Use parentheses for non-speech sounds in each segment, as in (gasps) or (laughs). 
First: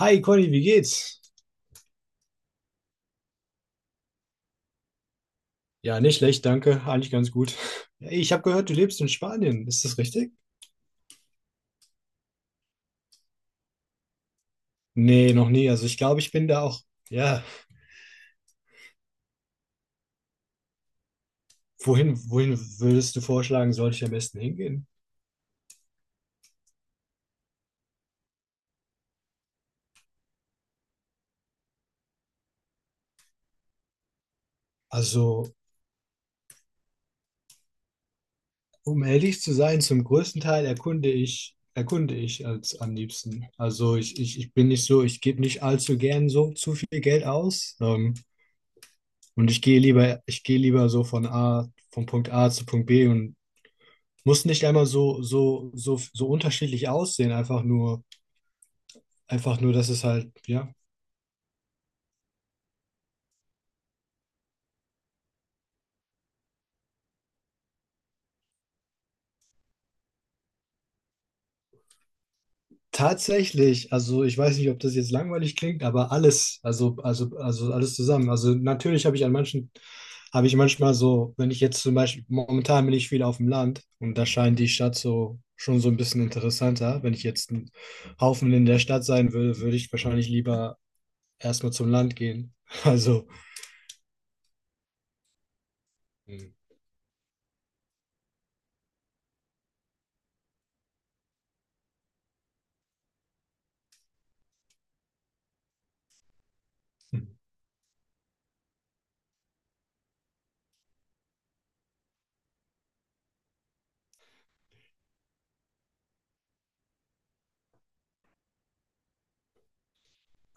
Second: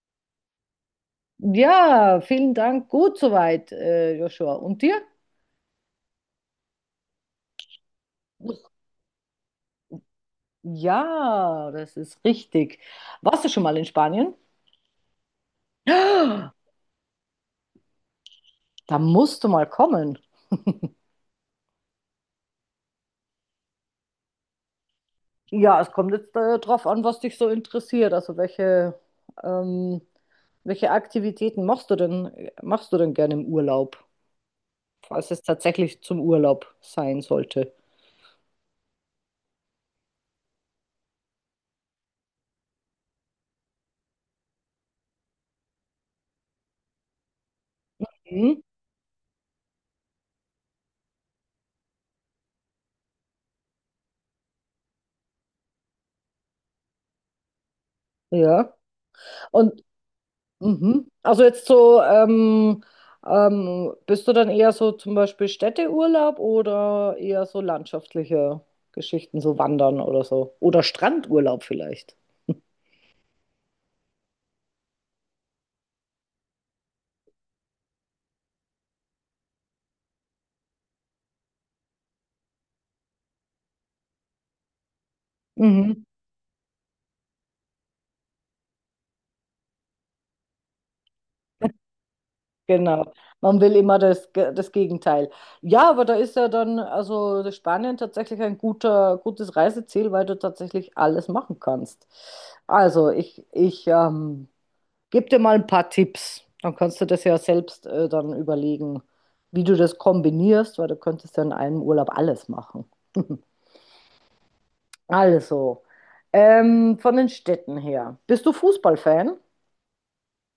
Hi Conny, wie geht's? Ja, vielen Dank. Gut soweit, Joshua. Und dir? Ja, nicht schlecht, danke. Eigentlich ganz gut. Ich habe gehört, du lebst in Spanien. Ist das richtig? Ja, das ist richtig. Warst du schon mal in Spanien? Nee, noch nie. Also ich glaube, ich bin da (gasps) auch. Ja, Da musst du mal kommen. wohin würdest du vorschlagen, sollte ich am besten hingehen? Ja, es kommt jetzt drauf an, was dich so interessiert. Also ähm, welche Aktivitäten machst du denn gerne im Urlaub, falls es Also, tatsächlich zum Urlaub sein sollte? um ehrlich zu sein, zum größten Teil erkunde ich als am liebsten. Also ich bin nicht so, ich gebe nicht allzu gern so zu viel Geld aus. Hm? Und ich gehe lieber so von Punkt A zu Punkt B und muss nicht einmal so unterschiedlich aussehen, Ja. einfach nur, Und dass es halt, ja. mhm. Also jetzt so, bist du dann eher so zum Beispiel Städteurlaub oder eher so landschaftliche Geschichten, so Wandern oder so? Oder Strandurlaub vielleicht? Tatsächlich, also ich weiß nicht, ob das jetzt langweilig klingt, aber alles, also alles zusammen. Also natürlich habe ich habe ich manchmal so, wenn ich jetzt zum Beispiel, momentan bin ich viel auf dem Land und da scheint die Stadt so schon so ein Mhm. bisschen interessanter. Wenn ich jetzt ein Haufen in der Stadt sein würde, würde ich wahrscheinlich lieber erstmal zum Land gehen. (laughs) Genau. Also, Man will immer das Gegenteil. Ja, aber da ist ja hm. dann, also Spanien tatsächlich ein gutes Reiseziel, weil du tatsächlich alles machen kannst. Also ich gib dir mal ein paar Tipps. Dann kannst du das ja selbst dann überlegen, wie du das kombinierst, weil du könntest ja in einem Urlaub alles machen. (laughs) Also, von den Städten her. Bist du Fußballfan?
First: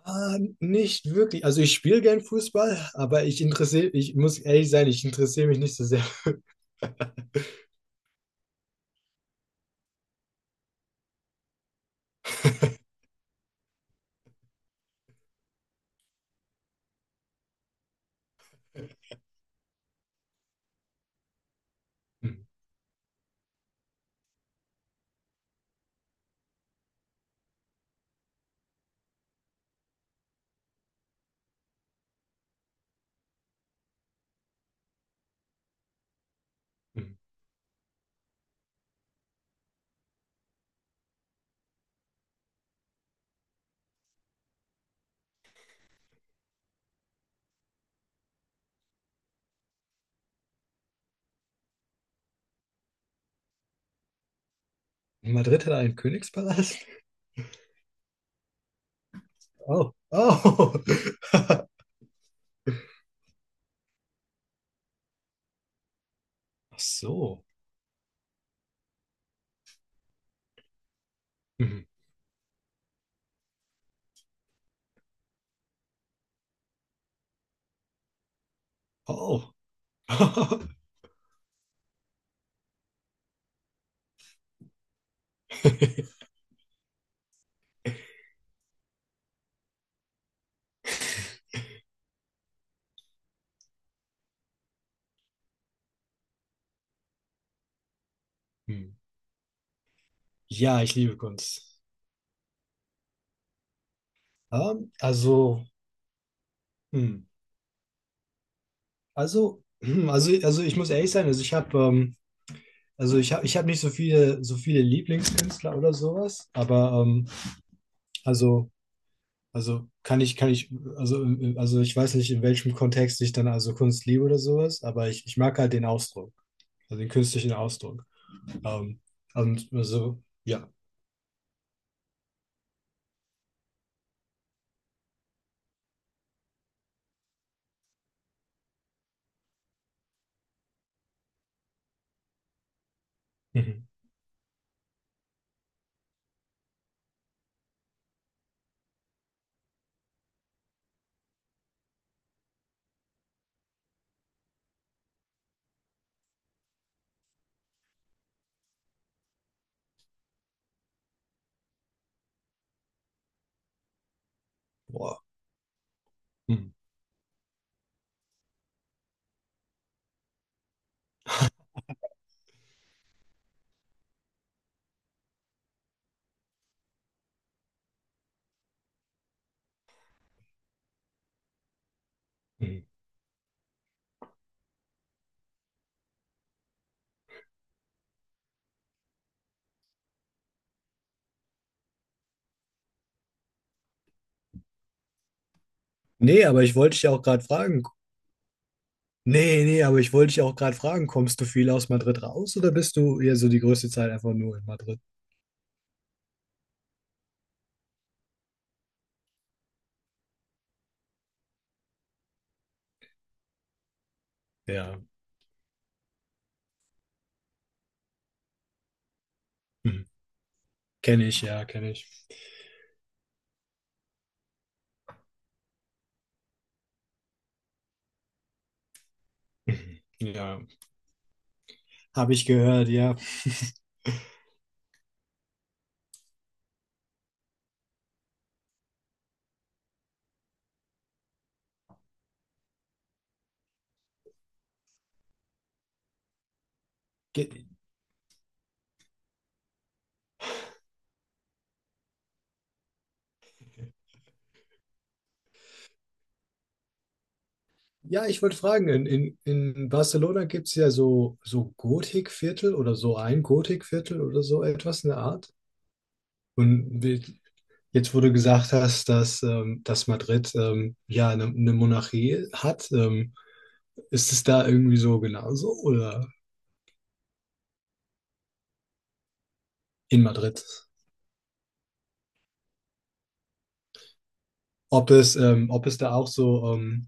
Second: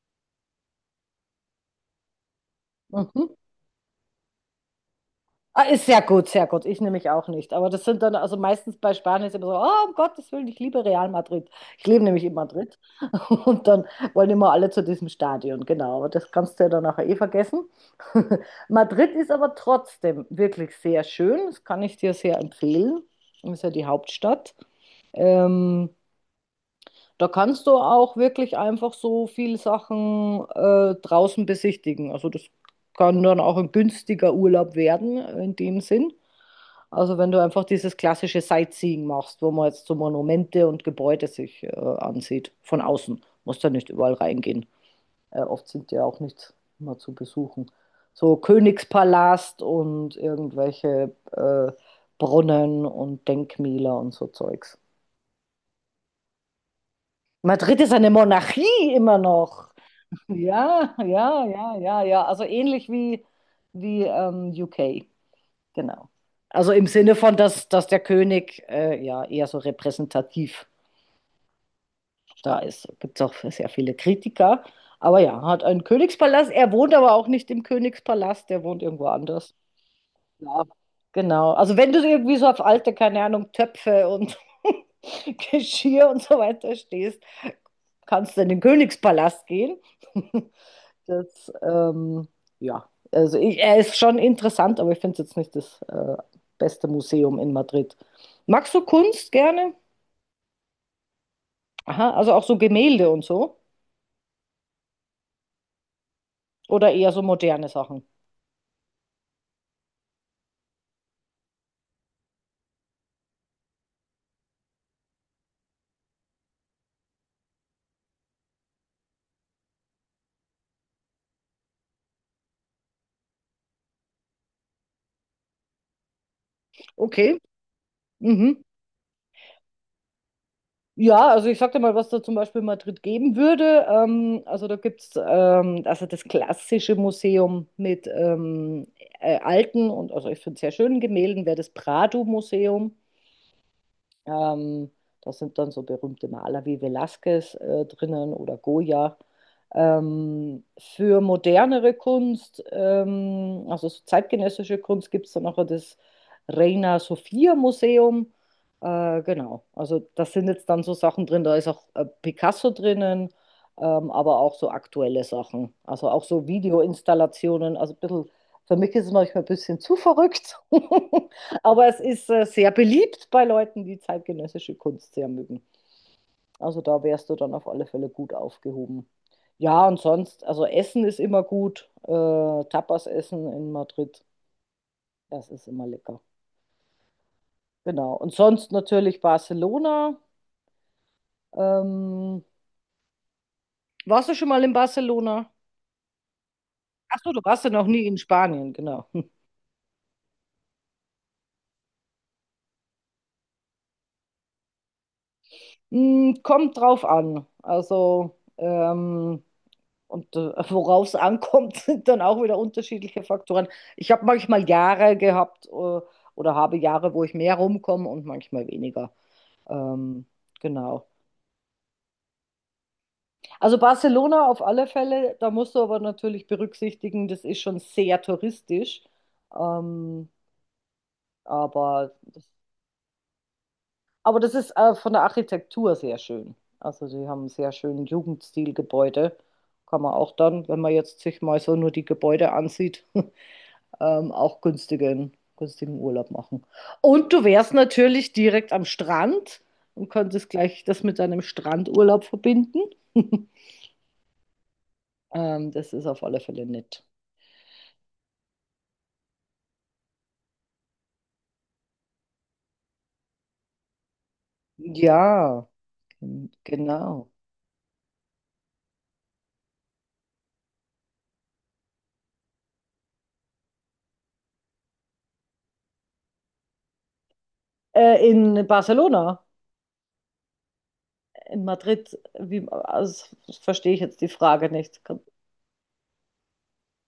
Ah, nicht wirklich. Also ich spiele gern Fußball, aber Mhm. Ich muss ehrlich sein, ich interessiere mich Ah, nicht ist so sehr sehr. gut, sehr gut. Ich nehme mich auch nicht. Aber das sind dann, also meistens bei Spanien ist immer so, oh, um Gottes Willen, ich liebe Real Madrid. Ich lebe nämlich in Madrid. (laughs) Und dann wollen immer alle zu diesem Stadion, genau. Aber das kannst du ja dann nachher eh vergessen. (laughs) Madrid ist aber trotzdem wirklich sehr schön. Das kann (laughs) ich dir sehr Hm, empfehlen. Ist ja die Hauptstadt. Ähm, Da kannst du auch wirklich einfach so viele Sachen draußen besichtigen. Also das kann dann auch ein günstiger Urlaub werden in dem Sinn. hm. Also wenn du einfach dieses klassische Sightseeing machst, wo man jetzt so Monumente und Gebäude sich ansieht, von außen, musst ja nicht überall reingehen. Oft sind ja auch nicht immer zu besuchen. So Königspalast und irgendwelche Brunnen und Denkmäler und so Zeugs. Madrid hat einen Königspalast? Madrid ist eine Monarchie immer noch. Oh, oh. Ja, ja, (laughs) ja, ja, ja. Also ähnlich wie UK, genau. Also Ach im Sinne von, so. Dass der König ja eher so repräsentativ Hm. da ist. Gibt es auch sehr viele Kritiker. Aber ja, hat einen Königspalast. Er wohnt aber auch nicht im Königspalast, der wohnt irgendwo anders. Oh. Ja, (laughs) genau. Also wenn du irgendwie so auf alte, keine Ahnung, Töpfe und (laughs) Geschirr und so weiter stehst, kannst du in den Königspalast gehen. (laughs) Das, ähm, ja, also ich, er ist schon interessant, aber ich finde es jetzt nicht das beste Museum in Madrid. Magst du Hm. Kunst gerne? Ja, ich liebe Kunst. Aha, also auch so Gemälde und so? Also, Oder eher so hm. moderne Sachen? Also ich muss ehrlich sein, also ich habe nicht so viele, so viele Lieblingskünstler oder sowas, aber also. Also kann ich, also ich weiß nicht, in welchem Kontext ich dann also Kunst liebe oder sowas, aber ich mag halt den Ausdruck, also den Okay. künstlichen Ausdruck. Mhm. Ähm, und also, ja. Ja, also ich sag dir mal, was da zum Beispiel in Madrid geben würde. Also da gibt es also das klassische Museum mit alten und also ich finde sehr schönen Gemälden, wäre das Prado-Museum. Mhm. Ähm, Da sind dann so berühmte Maler wie Velázquez drinnen oder Goya. Für modernere Kunst, also so zeitgenössische Kunst, gibt es dann auch das Reina Sofia Museum. Genau, also da sind jetzt dann so Sachen drin, da ist auch Picasso drinnen, aber auch so Boah. aktuelle Sachen, also auch so Mhm. Videoinstallationen, also ein für mich ist es manchmal ein bisschen zu verrückt. (laughs) Aber es ist sehr beliebt bei Leuten, die zeitgenössische Kunst sehr mögen. Also da wärst du dann auf alle Fälle gut aufgehoben. Ja, und sonst, also Essen ist immer gut. Mhm. Tapas essen in Madrid, das ist immer lecker. Genau. Und sonst natürlich Barcelona. Ähm, warst du schon mal in Barcelona? Nee, aber ich wollte dich ja Ach auch so, du gerade warst ja fragen. noch nie in Spanien, genau. (laughs) Aber ich wollte dich ja auch gerade fragen, kommst du viel aus Madrid raus oder bist du eher so die größte Zeit einfach nur in Madrid? Hm, kommt drauf an. Und worauf es ankommt, (laughs) sind dann auch wieder unterschiedliche Faktoren. Ich habe manchmal Ja. Jahre gehabt oder habe Jahre, wo ich mehr rumkomme und manchmal weniger. Mhm. Ähm, genau. Kenne ich, ja, kenne ich. Also Barcelona auf alle Fälle, da musst du aber natürlich berücksichtigen, das ist schon sehr touristisch. Mhm. Ähm, Ja. aber, Habe ich das, gehört, ja. aber das ist von der Architektur sehr schön. Also sie haben einen sehr schönen Jugendstilgebäude. Kann man auch dann, wenn man jetzt sich mal so nur die Gebäude ansieht. (laughs) Auch günstigen Urlaub machen. Und du Ge wärst natürlich direkt am Strand und könntest gleich das mit deinem Strandurlaub verbinden. (laughs) Das ist auf alle Fälle nett. ja, ich wollte fragen, in, in Barcelona gibt es ja so, so Gotikviertel oder so ein Gotikviertel oder so etwas in der Art. Ja, Und genau. wie, jetzt, wo du gesagt hast, dass, dass Madrid ja eine Monarchie hat, ist es da irgendwie so genauso oder In Barcelona, in Madrid? in Madrid, wie, also, das verstehe ich jetzt die Frage nicht. Ob es da auch so,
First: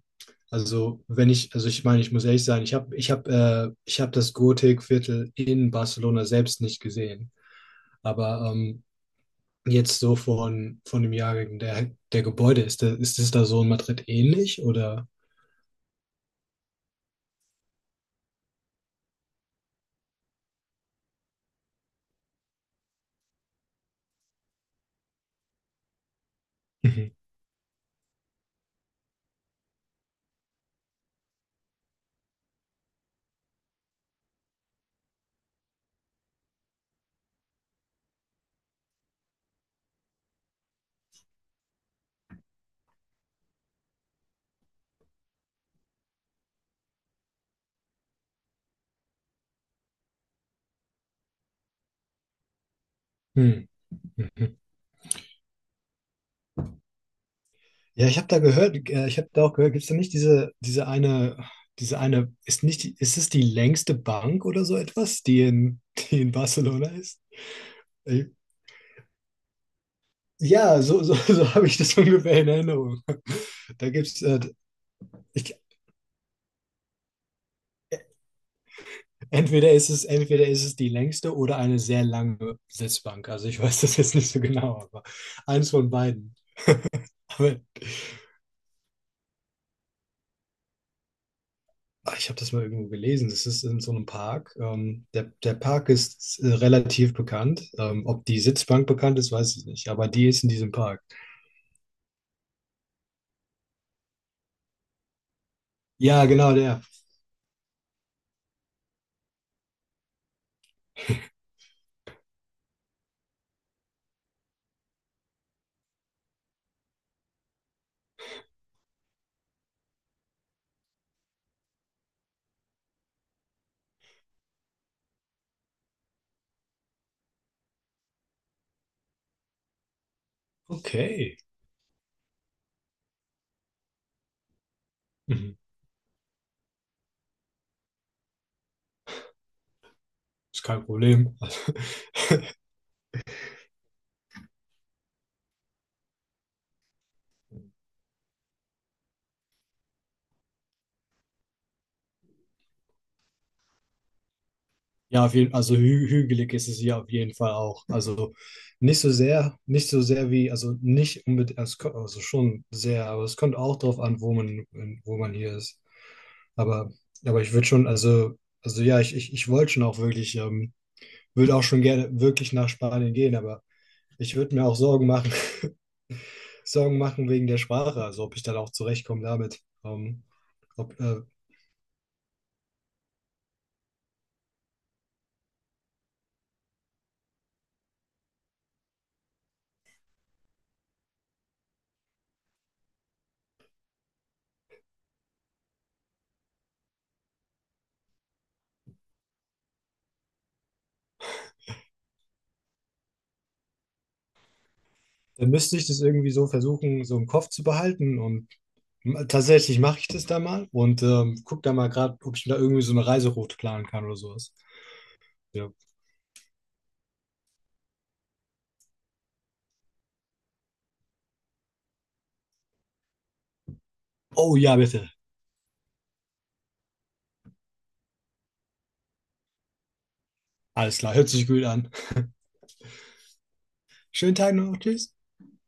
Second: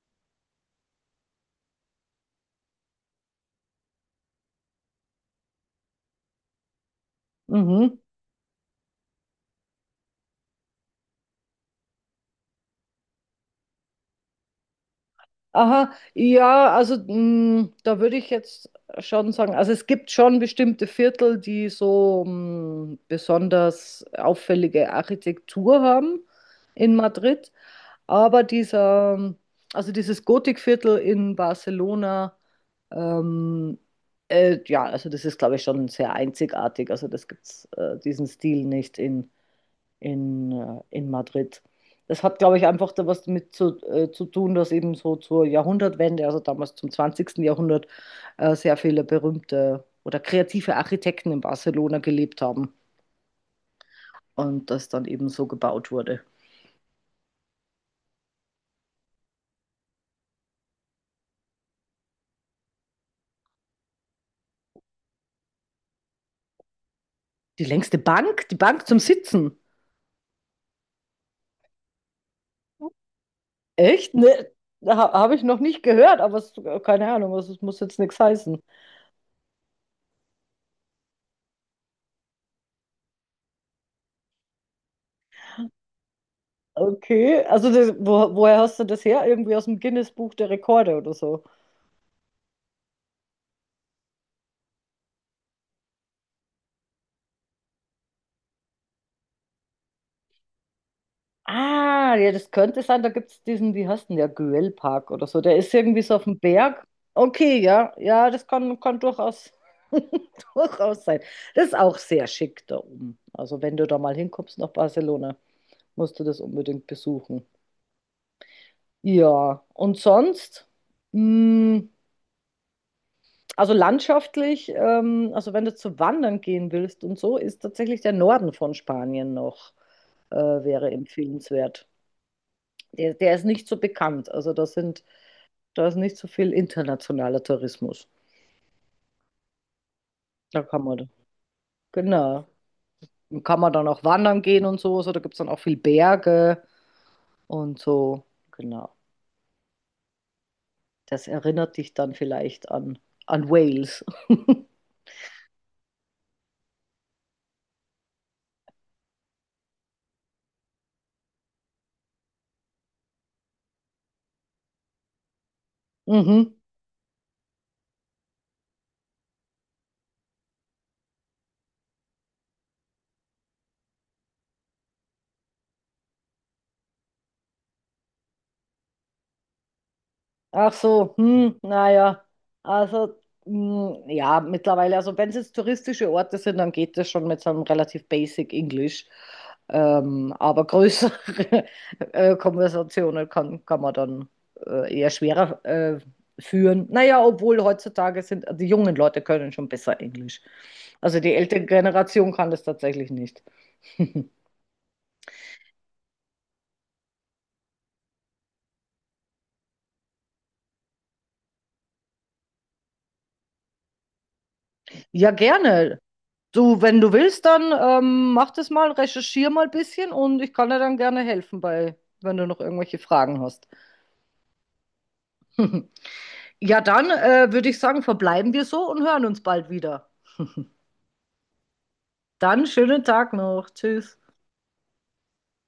also wenn ich, also ich meine, ich muss ehrlich sein, ich habe das Gotikviertel in Barcelona selbst nicht gesehen. Mhm. Aber jetzt so von dem Jahrgang der Gebäude ist das da so in Madrid ähnlich oder? Aha, ja, also mh, da würde ich jetzt schon sagen, also es gibt schon bestimmte Viertel, die so mh, besonders auffällige Architektur haben in Mhm. Madrid, aber dieser, also dieses Gotikviertel in Barcelona, ähm, ja, also das ist, glaube ich, schon sehr einzigartig, also das gibt's diesen Stil nicht in Madrid. Das hat, glaube ich, einfach da was damit zu tun, dass eben so zur Jahrhundertwende, also damals zum 20. Jahrhundert, sehr viele berühmte oder kreative Architekten in Barcelona gelebt haben Hm. Mhm. und das dann eben so gebaut wurde. Ja, ich habe da gehört, ich habe da auch gehört, gibt es da nicht diese eine, ist nicht, die- ist es die längste Bank oder so etwas, die in, die in Barcelona ist? Die längste Äh, Bank? Die Bank zum Sitzen? Ja, (laughs) so habe ich das ungefähr in Erinnerung. Da Echt? gibt's, Habe ich ich, noch nicht gehört, keine Ahnung, also es muss jetzt nichts heißen. Entweder ist es die längste oder eine sehr lange Sitzbank. Also ich weiß das jetzt nicht so genau, aber eins von beiden. Okay, Aber also woher hast du das her? Irgendwie aus dem Guinness-Buch der Rekorde oder so? Ah, ich habe das mal irgendwo gelesen. Das ist in so einem Park. Der Park ist relativ bekannt. Ob die Sitzbank bekannt ist, weiß ich nicht. Aber die ist in diesem Park. Ah, ja, das könnte sein, da gibt es diesen, wie heißt denn der, Güellpark oder so. Der ist irgendwie so auf Ja, dem genau, der. Berg. Okay, ja, ja, das kann durchaus, (laughs) durchaus sein. Das ist auch sehr schick da oben. Also wenn du da mal hinkommst nach Barcelona, musst du das unbedingt besuchen. Ja, und sonst, mh, also landschaftlich, also wenn du zu wandern gehen willst und so, ist tatsächlich der Norden von Spanien wäre Okay. empfehlenswert. Der ist nicht so bekannt. Also da sind Mhm. da ist nicht so viel internationaler Tourismus. Da Ist kann kein man, Problem. (laughs) genau. Und kann man dann auch wandern gehen und so. So, da gibt es dann auch viel Berge und so. Genau. Das erinnert dich dann vielleicht an Wales. Ja, auf jeden, also hü hügelig ist es hier auf jeden Fall auch. Also nicht so sehr wie, also nicht unbedingt, es ko- also schon sehr, aber es kommt auch drauf an, wo man hier ist. (laughs) Mhm. Aber, aber ich würde schon, also ja, ich wollte schon auch wirklich würde auch schon gerne wirklich nach Spanien gehen, aber ich würde mir auch Sorgen machen, (laughs) Sorgen machen wegen der Sprache, also ob ich dann auch zurechtkomme damit. Ach ob, so, äh, hm, naja. Also, hm, ja, mittlerweile, also wenn es jetzt touristische Orte sind, dann geht das schon mit so einem relativ basic Englisch. Aber größere (laughs) Konversationen kann man dann eher schwerer führen. Naja, obwohl heutzutage sind die jungen Leute können schon besser Englisch. Also die ältere Generation kann das tatsächlich nicht. Dann müsste ich das irgendwie so versuchen, so im Kopf zu behalten und tatsächlich mache ich das da mal und guck da mal gerade, ob ich da irgendwie so eine Reiseroute planen kann oder sowas. Ja, Ja. gerne. Du, wenn du willst, dann mach das mal, recherchier mal ein bisschen und ich kann dir dann gerne helfen bei, wenn du noch irgendwelche Fragen hast. Oh ja, bitte. (laughs) Ja, dann würde ich sagen, verbleiben wir so und hören uns bald wieder. Alles klar, hört sich gut an. Dann schönen Tag noch. Tschüss. Schönen Tag noch, tschüss.